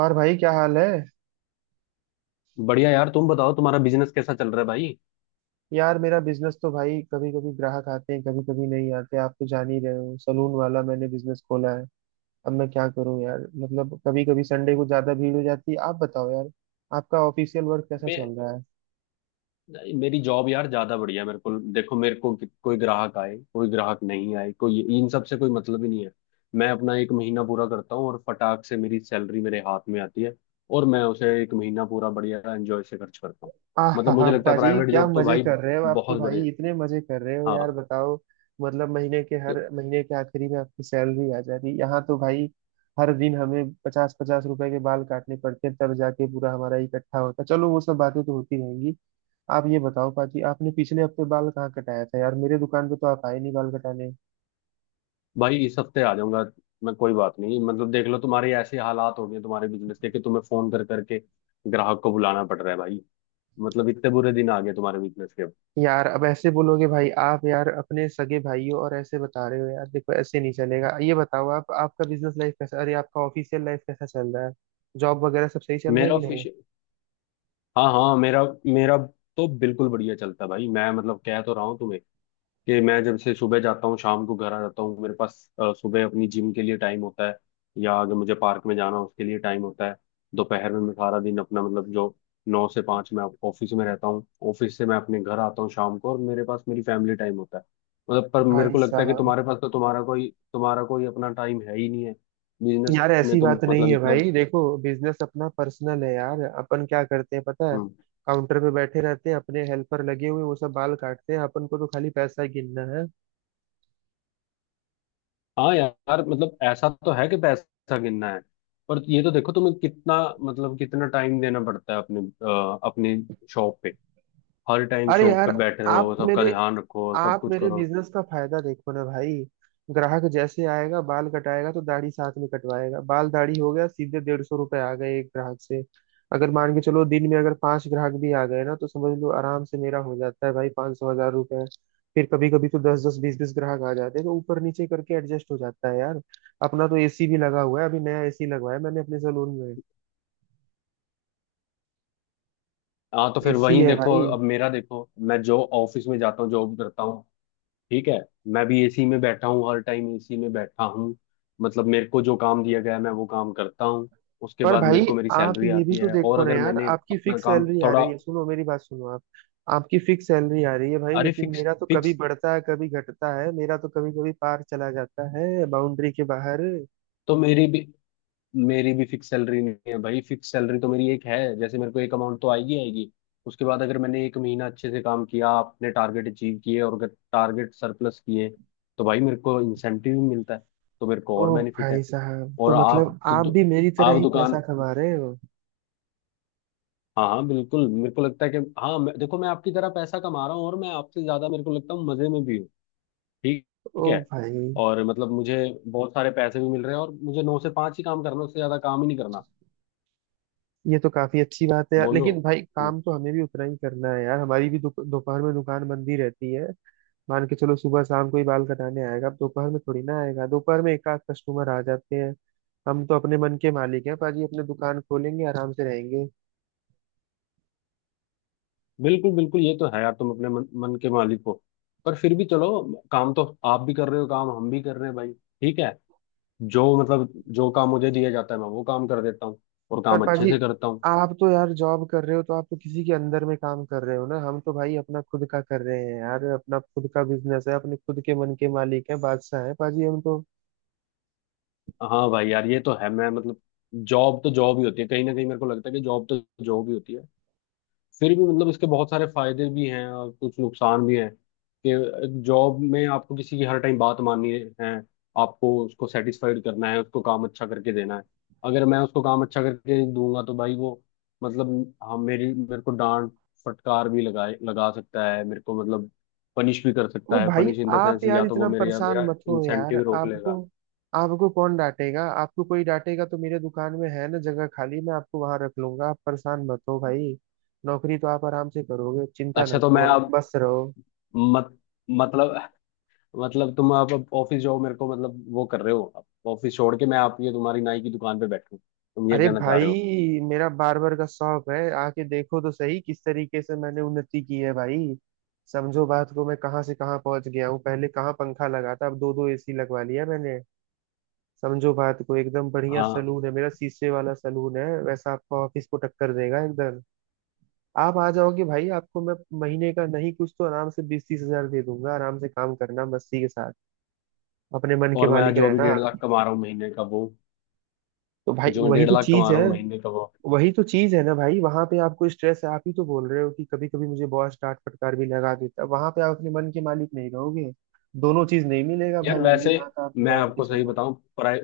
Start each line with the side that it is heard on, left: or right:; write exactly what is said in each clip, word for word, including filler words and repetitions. right: और भाई क्या हाल है।
left: बढ़िया यार, तुम बताओ तुम्हारा बिजनेस कैसा चल रहा है भाई।
right: यार मेरा बिजनेस तो भाई, कभी कभी ग्राहक आते हैं, कभी कभी नहीं आते। आप तो जान ही रहे हो, सलून वाला मैंने बिजनेस खोला है। अब मैं क्या करूं यार, मतलब कभी कभी संडे को ज्यादा भीड़ हो जाती है। आप बताओ यार, आपका ऑफिशियल वर्क कैसा
left: मैं
right: चल रहा है।
left: मेरी जॉब यार ज्यादा बढ़िया है। मेरे को देखो, मेरे को कि- कोई ग्राहक आए, कोई ग्राहक नहीं आए, कोई इन सब से कोई मतलब ही नहीं है। मैं अपना एक महीना पूरा करता हूँ और फटाक से मेरी सैलरी मेरे हाथ में आती है। और मैं उसे एक महीना पूरा बढ़िया एंजॉय से खर्च करता हूँ।
right: आह हा
left: मतलब
right: हा,
left: मुझे लगता है
right: पाजी
left: प्राइवेट
right: क्या
left: जॉब तो
right: मजे
left: भाई
right: कर रहे हो, आप तो
left: बहुत
right: भाई
left: बढ़िया।
right: इतने मजे कर रहे हो यार,
left: हाँ।
right: बताओ। मतलब महीने के,
left: तो
right: हर महीने के आखिरी में आपकी सैलरी आ जाती है, यहाँ तो भाई हर दिन हमें पचास पचास रुपए के बाल काटने पड़ते हैं, तब जाके पूरा हमारा इकट्ठा होता है। चलो वो सब बातें तो होती रहेंगी। आप ये बताओ पाजी, आपने पिछले हफ्ते बाल कहाँ कटाया था यार, मेरे दुकान पे तो आप आए नहीं बाल कटाने।
left: भाई इस हफ्ते आ जाऊंगा। मैं, कोई बात नहीं, मतलब देख लो तुम्हारे ऐसे हालात हो गए तुम्हारे बिजनेस के कि तुम्हें फोन कर करके ग्राहक को बुलाना पड़ रहा है भाई। मतलब इतने बुरे दिन आ गए तुम्हारे बिजनेस के अब।
right: यार अब ऐसे बोलोगे भाई आप, यार अपने सगे भाई हो और ऐसे बता रहे हो यार, देखो ऐसे नहीं चलेगा। ये बताओ आप, आपका बिजनेस लाइफ कैसा, अरे आपका ऑफिशियल लाइफ कैसा चल रहा है, जॉब वगैरह सब सही चल रहा है
left: मेरा
right: कि नहीं।
left: फिश हाँ हाँ, मेरा मेरा तो बिल्कुल बढ़िया चलता है भाई। मैं मतलब कह तो रहा हूँ तुम्हें कि मैं जब से सुबह जाता हूँ शाम को घर आ जाता हूँ, मेरे पास अ, सुबह अपनी जिम के लिए टाइम होता है। या अगर मुझे पार्क में जाना हो, उसके लिए टाइम होता है। दोपहर में मैं सारा दिन अपना मतलब जो नौ से पाँच मैं ऑफिस में रहता हूँ, ऑफिस से मैं अपने घर आता हूँ शाम को, और मेरे पास मेरी फैमिली टाइम होता है। मतलब पर मेरे
right: भाई
left: को लगता है कि
right: साहब,
left: तुम्हारे पास तो तुम्हारा कोई तुम्हारा कोई अपना टाइम है ही नहीं है। बिजनेस
right: यार
left: में
right: ऐसी बात
left: तुम
right: नहीं
left: मतलब
right: है
left: इतना।
right: भाई, देखो बिजनेस अपना पर्सनल है यार। अपन क्या करते हैं पता है,
left: हम्म।
right: काउंटर पे बैठे रहते हैं, अपने हेल्पर लगे हुए वो सब बाल काटते हैं, अपन को तो खाली पैसा गिनना है।
left: हाँ यार, मतलब ऐसा तो है कि पैसा गिनना है। पर ये तो देखो तुम्हें कितना, मतलब कितना टाइम देना पड़ता है अपने अ, अपनी शॉप पे। हर टाइम
right: अरे
left: शॉप
right: यार,
left: पे बैठे रहो,
right: आप
left: सबका
right: मेरे
left: ध्यान रखो, सब
right: आप
left: कुछ
right: मेरे
left: करो।
right: बिजनेस का फायदा देखो ना भाई। ग्राहक जैसे आएगा बाल कटाएगा तो दाढ़ी साथ में कटवाएगा, बाल दाढ़ी हो गया, सीधे डेढ़ सौ रुपए आ गए एक ग्राहक से। अगर मान के चलो दिन में अगर पांच ग्राहक भी आ गए ना, तो समझ लो आराम से मेरा हो जाता है भाई पाँच सौ हज़ार रुपए। फिर कभी कभी तो दस दस बीस बीस ग्राहक आ जाते हैं तो ऊपर नीचे करके एडजस्ट हो जाता है यार। अपना तो एसी भी लगा हुआ है, अभी नया एसी लगवाया मैंने अपने सैलून में।
left: हाँ तो फिर
right: एसी
left: वहीं
right: है
left: देखो,
right: भाई।
left: अब मेरा देखो, मैं जो ऑफिस में जाता हूँ जॉब करता हूँ। ठीक है। मैं भी ए सी में बैठा हूँ, हर टाइम ए सी में बैठा हूँ। मतलब मेरे को जो काम दिया गया है मैं वो काम करता हूँ। उसके
right: पर
left: बाद मेरे
right: भाई
left: को मेरी
right: आप
left: सैलरी
right: ये
left: आती
right: भी तो
left: है। और
right: देखो ना
left: अगर
right: यार,
left: मैंने
right: आपकी
left: अपना
right: फिक्स
left: काम
right: सैलरी आ
left: थोड़ा,
right: रही है। सुनो मेरी बात सुनो आप, आपकी फिक्स सैलरी आ रही है भाई,
left: अरे,
right: लेकिन
left: फिक्स
right: मेरा तो कभी
left: फिक्स
right: बढ़ता है कभी घटता है, मेरा तो कभी कभी पार चला जाता है बाउंड्री के बाहर।
left: तो मेरी भी मेरी भी फिक्स सैलरी नहीं है भाई। फिक्स सैलरी तो मेरी एक है, जैसे मेरे को एक अमाउंट तो आएगी आएगी। उसके बाद अगर मैंने एक महीना अच्छे से काम किया, अपने टारगेट अचीव किए और अगर टारगेट सरप्लस किए, तो भाई मेरे को इंसेंटिव भी मिलता है। तो मेरे को
right: ओ
left: और बेनिफिट है।
right: भाई साहब, तो
left: और आप
right: मतलब
left: तो
right: आप
left: दु,
right: भी मेरी तरह
left: आप
right: ही पैसा
left: दुकान।
right: कमा रहे हो।
left: हाँ हाँ, बिल्कुल, मेरे को लगता है कि हाँ। मैं, देखो मैं आपकी तरह पैसा कमा रहा हूँ, और मैं आपसे ज्यादा मेरे को लगता हूँ मजे में भी हूँ। ठीक।
right: ओ
left: ठीक है।
right: भाई,
left: और मतलब मुझे बहुत सारे पैसे भी मिल रहे हैं, और मुझे नौ से पाँच ही काम करना, उससे ज्यादा काम ही नहीं करना।
right: ये तो काफी अच्छी बात है यार,
left: बोलो।
right: लेकिन भाई काम तो हमें भी उतना ही करना है यार, हमारी भी दोप- दोपहर में दुकान बंद ही रहती है। मान के चलो सुबह शाम कोई बाल कटाने आएगा, अब दोपहर में थोड़ी ना आएगा, दोपहर में एक आध कस्टमर आ जाते हैं। हम तो अपने मन के मालिक हैं पाजी, अपने दुकान खोलेंगे आराम से रहेंगे।
left: बिल्कुल बिल्कुल, ये तो है यार तुम अपने मन, मन के मालिक हो। पर फिर भी चलो, काम तो आप भी कर रहे हो, काम हम भी कर रहे हैं भाई, ठीक है। जो मतलब जो काम मुझे दिया जाता है मैं वो काम कर देता हूँ। और
right: पर
left: काम अच्छे
right: पाजी,
left: से करता हूँ।
right: आप तो यार जॉब कर रहे हो, तो आप तो किसी के अंदर में काम कर रहे हो ना, हम तो भाई अपना खुद का कर रहे हैं यार, अपना खुद का बिजनेस है, अपने खुद के मन के मालिक हैं, बादशाह हैं पाजी हम तो।
left: हाँ भाई यार, ये तो है। मैं मतलब जॉब तो जॉब ही होती है कहीं ना कहीं, मेरे को लगता है कि जॉब तो जॉब ही होती है। फिर भी मतलब इसके बहुत सारे फायदे भी हैं और कुछ नुकसान भी हैं। कि जॉब में आपको किसी की हर टाइम बात माननी है। आपको उसको सेटिस्फाइड करना है, उसको काम अच्छा करके देना है। अगर मैं उसको काम अच्छा करके दूंगा तो भाई वो, मतलब, हाँ, मेरी मेरे को डांट फटकार भी लगाए लगा सकता है। मेरे को मतलब पनिश भी कर
right: वो
left: सकता है।
right: भाई,
left: पनिश इन द
right: आप
left: सेंस,
right: यार
left: या तो वो
right: इतना
left: मेरे या
right: परेशान
left: मेरा
right: मत हो यार,
left: इंसेंटिव रोक
right: आपको
left: लेगा।
right: आपको कौन डांटेगा, आपको कोई डांटेगा तो मेरे दुकान में है ना जगह खाली, मैं आपको वहां रख लूंगा, आप परेशान मत हो भाई, नौकरी तो आप आराम से करोगे, चिंता ना
left: अच्छा तो
right: करो
left: मैं
right: आप,
left: अब,
right: बस रहो।
left: मत मतलब मतलब तुम आप अब ऑफिस जॉब मेरे को मतलब वो कर रहे हो, आप ऑफिस छोड़ के मैं आप ये तुम्हारी नाई की दुकान पे बैठूं, तुम ये
right: अरे
left: कहना चाह
right: भाई,
left: रहे हो।
right: मेरा बार्बर का शौक है, आके देखो तो सही किस तरीके से मैंने उन्नति की है भाई। समझो बात को, मैं कहाँ से कहाँ पहुंच गया हूँ, पहले कहाँ पंखा लगा था, अब दो दो एसी लगवा लिया मैंने। समझो बात को, एकदम बढ़िया
left: हाँ।
right: सलून है मेरा, शीशे वाला सलून है, वैसा आपका ऑफिस को टक्कर देगा एकदम। आप आ जाओगे भाई, आपको मैं महीने का नहीं कुछ तो आराम से बीस तीस हज़ार दे दूंगा, आराम से काम करना मस्ती के साथ, अपने मन के
left: और मैं
right: मालिक
left: जो अभी
right: रहना।
left: डेढ़ लाख कमा रहा हूँ महीने का वो,
right: तो भाई
left: जो मैं
right: वही
left: डेढ़
right: तो
left: लाख
right: चीज
left: कमा
right: है,
left: रहा हूँ महीने का वो।
right: वही तो चीज है ना भाई, वहां पे आपको स्ट्रेस है, आप ही तो बोल रहे हो कि कभी कभी मुझे बॉस डांट फटकार भी लगा देता, वहां पे आप अपने मन के मालिक नहीं रहोगे। दोनों चीज नहीं मिलेगा
left: यार
right: भाई, ये
left: वैसे
right: बात आप
left: मैं
right: मान के
left: आपको सही
right: चलो।
left: बताऊं, प्राइ,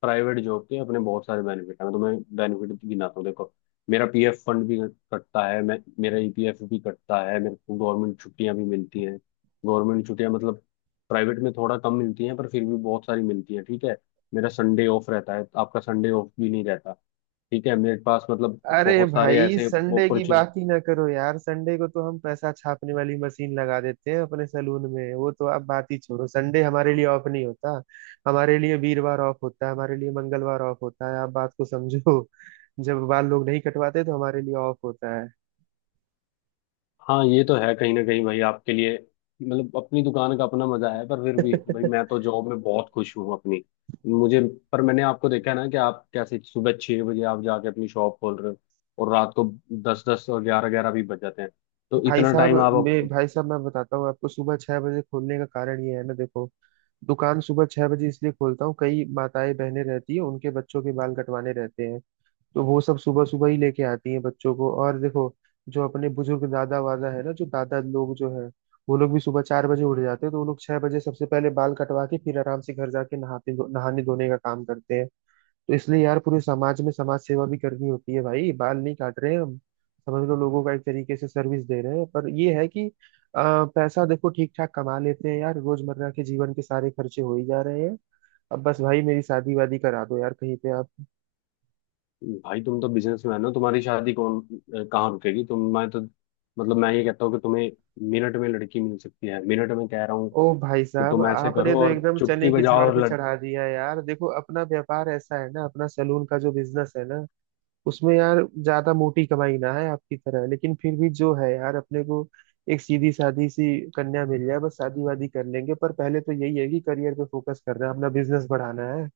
left: प्राइवेट जॉब के अपने बहुत सारे बेनिफिट हैं, तो मैं तुम्हें बेनिफिट गिनाता हूं, देखो। मेरा पी एफ फंड भी कटता है। मैं मेरा ई पी एफ भी कटता है। मेरे को गवर्नमेंट छुट्टियां भी मिलती हैं। गवर्नमेंट छुट्टियां मतलब प्राइवेट में थोड़ा कम मिलती हैं, पर फिर भी बहुत सारी मिलती हैं, ठीक है। मेरा संडे ऑफ रहता है, आपका संडे ऑफ भी नहीं रहता। ठीक है, मेरे पास मतलब
right: अरे
left: बहुत सारे
right: भाई
left: ऐसे।
right: संडे की बात ही ना करो यार, संडे को तो हम पैसा छापने वाली मशीन लगा देते हैं अपने सलून में, वो तो आप बात ही छोड़ो, संडे हमारे लिए ऑफ नहीं होता। हमारे लिए वीरवार ऑफ होता है, हमारे लिए मंगलवार ऑफ होता है, आप बात को समझो, जब बाल लोग नहीं कटवाते तो हमारे लिए ऑफ होता है।
left: हाँ ये तो है कहीं ना कहीं भाई आपके लिए, मतलब अपनी दुकान का अपना मजा है, पर फिर भी भाई मैं तो जॉब में बहुत खुश हूँ अपनी। मुझे, पर मैंने आपको देखा है ना कि आप कैसे सुबह छह बजे आप जाके अपनी शॉप खोल रहे हो, और रात को दस दस और ग्यारह ग्यारह भी बज जाते हैं। तो
right: भाई
left: इतना
right: साहब,
left: टाइम आप
right: मैं
left: आप-।
right: भाई साहब मैं बताता हूँ आपको, सुबह छह बजे खोलने का कारण ये है ना, देखो दुकान सुबह छह बजे इसलिए खोलता हूँ, कई माताएं बहनें रहती है उनके बच्चों के बाल कटवाने रहते हैं, तो वो सब सुबह सुबह ही लेके आती हैं बच्चों को। और देखो, जो अपने बुजुर्ग दादा वादा है ना, जो दादा लोग जो है, वो लोग भी सुबह चार बजे उठ जाते हैं, तो वो लोग छह बजे सबसे पहले बाल कटवा के फिर आराम से घर जाके नहाते, नहाने धोने का काम करते हैं। तो इसलिए यार पूरे समाज में समाज सेवा भी करनी होती है भाई, बाल नहीं काट रहे हैं हम, समझ लो लोगों का एक तरीके से सर्विस दे रहे हैं। पर ये है कि अ, पैसा देखो ठीक ठाक कमा लेते हैं यार, रोजमर्रा के जीवन के सारे खर्चे हो ही जा रहे हैं। अब बस भाई मेरी शादी वादी करा दो यार कहीं पे आप।
left: भाई तुम तो बिजनेसमैन हो, तुम्हारी शादी कौन अ, कहाँ रुकेगी। तुम, मैं तो मतलब मैं ये कहता हूँ कि तुम्हें मिनट में लड़की मिल सकती है, मिनट में कह रहा हूँ
right: ओ भाई
left: कि
right: साहब,
left: तुम ऐसे
right: आपने
left: करो
right: तो
left: और
right: एकदम
left: चुटकी
right: चने की
left: बजाओ
right: झाड़
left: और,
right: पे चढ़ा दिया यार। देखो अपना व्यापार ऐसा है ना, अपना सैलून का जो बिजनेस है ना, उसमें यार ज्यादा मोटी कमाई ना है आपकी तरह, लेकिन फिर भी जो है यार, अपने को एक सीधी सादी सी कन्या मिल जाए बस, शादी वादी कर लेंगे। पर पहले तो यही है कि करियर पे फोकस करना है, अपना बिजनेस बढ़ाना है।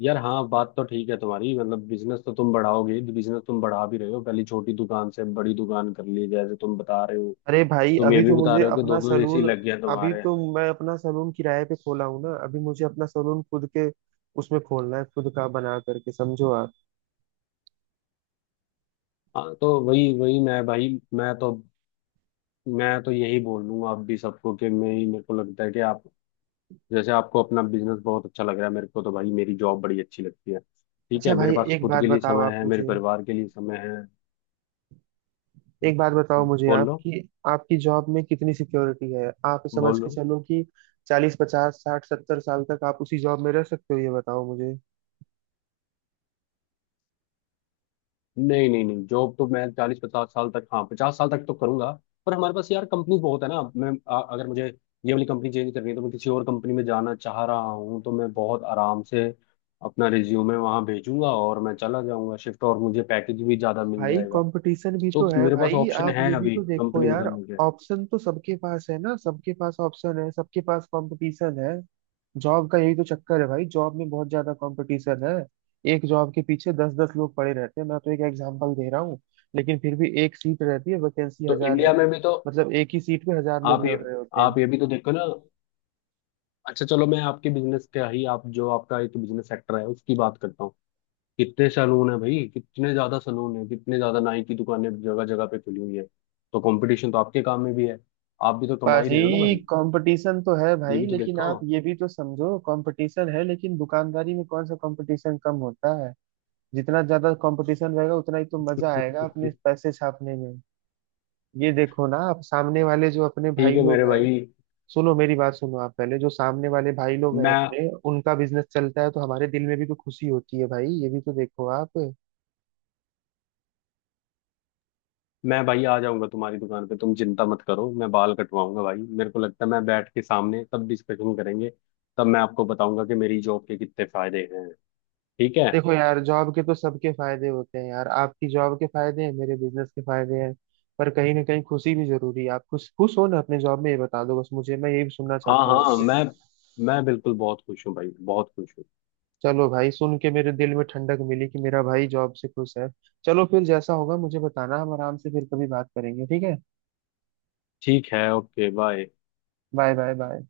left: यार हाँ बात तो ठीक है तुम्हारी। मतलब बिजनेस तो तुम बढ़ाओगे, बिजनेस तुम बढ़ा भी रहे हो, पहले छोटी दुकान से बड़ी दुकान कर ली जैसे तुम बता रहे हो।
right: अरे भाई,
left: तुम ये
right: अभी
left: भी
right: तो
left: बता
right: मुझे
left: रहे हो कि
right: अपना
left: दो दो ए सी
right: सलून,
left: लग गया
right: अभी
left: तुम्हारे।
right: तो मैं अपना सलून किराए पे खोला हूँ ना, अभी मुझे अपना सलून खुद के उसमें खोलना है, खुद का बना करके समझो आप।
left: हाँ तो वही वही मैं भाई, मैं तो, मैं तो यही बोल लूंगा आप भी सबको कि मैं ही मेरे को लगता है कि आप, जैसे आपको अपना बिजनेस बहुत अच्छा लग रहा है, मेरे को तो भाई मेरी जॉब बड़ी अच्छी लगती है, ठीक है।
right: अच्छा
left: मेरे
right: भाई
left: पास
right: एक
left: खुद
right: बात
left: के लिए
right: बताओ
left: समय
right: आप
left: है, मेरे
right: मुझे
left: परिवार के लिए समय है।
right: एक बात बताओ मुझे आप
left: बोलो।
right: कि आपकी जॉब में कितनी सिक्योरिटी है। आप समझ के
left: बोलो।
right: चलो कि चालीस पचास साठ सत्तर साल तक आप उसी जॉब में रह सकते हो, ये बताओ मुझे।
left: नहीं नहीं नहीं, जॉब तो मैं चालीस पचास साल तक, हाँ, पचास साल तक तो करूंगा। पर हमारे पास यार कंपनी बहुत है ना, मैं अ- अगर मुझे ये वाली कंपनी चेंज करनी है तो मैं किसी और कंपनी में जाना चाह रहा हूँ, तो मैं बहुत आराम से अपना रिज्यूमे वहां भेजूंगा और मैं चला जाऊंगा शिफ्ट, और मुझे पैकेज भी ज्यादा मिल
right: भाई
left: जाएगा।
right: कंपटीशन भी तो
left: तो
right: है
left: मेरे पास
right: भाई,
left: ऑप्शन
right: आप
left: है
right: ये भी
left: अभी
right: तो देखो
left: कंपनी
right: यार।
left: बदलने के।
right: ऑप्शन तो सबके पास है ना, सबके पास ऑप्शन है, सबके पास कंपटीशन है। जॉब का यही तो चक्कर है भाई, जॉब में बहुत ज्यादा कंपटीशन है, एक जॉब के पीछे दस दस लोग पड़े रहते हैं, मैं तो एक एग्जांपल दे रहा हूँ। लेकिन फिर भी एक सीट रहती है, वैकेंसी
left: तो
right: हज़ार
left: इंडिया
right: रह-
left: में भी तो
right: मतलब एक ही सीट पे हजार
left: आप
right: लोग
left: ये
right: लड़ रहे होते हैं।
left: आप ये भी तो देखो ना। अच्छा चलो, मैं आपके बिजनेस का ही, आप जो आपका एक बिजनेस सेक्टर है उसकी बात करता हूँ। कितने सैलून है भाई, कितने ज्यादा सैलून है, कितने ज्यादा नाई की दुकानें जगह जगह पे खुली हुई है। तो कंपटीशन तो आपके काम में भी है। आप भी तो कमा ही रहे हो ना
right: भाई
left: भाई।
right: कंपटीशन तो है
left: ये
right: भाई,
left: भी तो
right: लेकिन
left: देखो।
right: आप ये भी तो समझो, कंपटीशन है लेकिन दुकानदारी में कौन सा कंपटीशन कम होता है। जितना ज्यादा कंपटीशन रहेगा उतना ही तो मजा आएगा अपने पैसे छापने में। ये देखो ना आप, सामने वाले जो अपने
left: ठीक
right: भाई
left: है मेरे
right: लोग हैं,
left: भाई।
right: सुनो मेरी बात सुनो आप, पहले जो सामने वाले भाई लोग हैं
left: मैं
right: अपने, उनका बिजनेस चलता है तो हमारे दिल में भी तो खुशी होती है भाई, ये भी तो देखो आप।
left: मैं भाई आ जाऊंगा तुम्हारी दुकान पे, तुम चिंता मत करो, मैं बाल कटवाऊंगा भाई, मेरे को लगता है मैं बैठ के सामने तब डिस्कशन करेंगे। तब मैं आपको बताऊंगा कि मेरी जॉब के कितने फायदे हैं, ठीक है।
right: देखो यार जॉब के तो सबके फायदे होते हैं यार, आपकी जॉब के फायदे हैं, मेरे बिजनेस के फायदे हैं। पर कहीं ना कहीं खुशी भी जरूरी है, आप खुश खुश हो ना अपने जॉब में, ये बता दो बस मुझे, मैं यही सुनना
left: हाँ
right: चाहता हूँ
left: हाँ,
right: आपसे।
left: मैं मैं बिल्कुल बहुत खुश हूँ भाई, बहुत खुश हूँ।
right: चलो भाई, सुन के मेरे दिल में ठंडक मिली कि मेरा भाई जॉब से खुश है। चलो फिर जैसा होगा मुझे बताना, हम आराम से फिर कभी बात करेंगे ठीक है।
left: ठीक है, okay, bye.
right: Bye bye bye.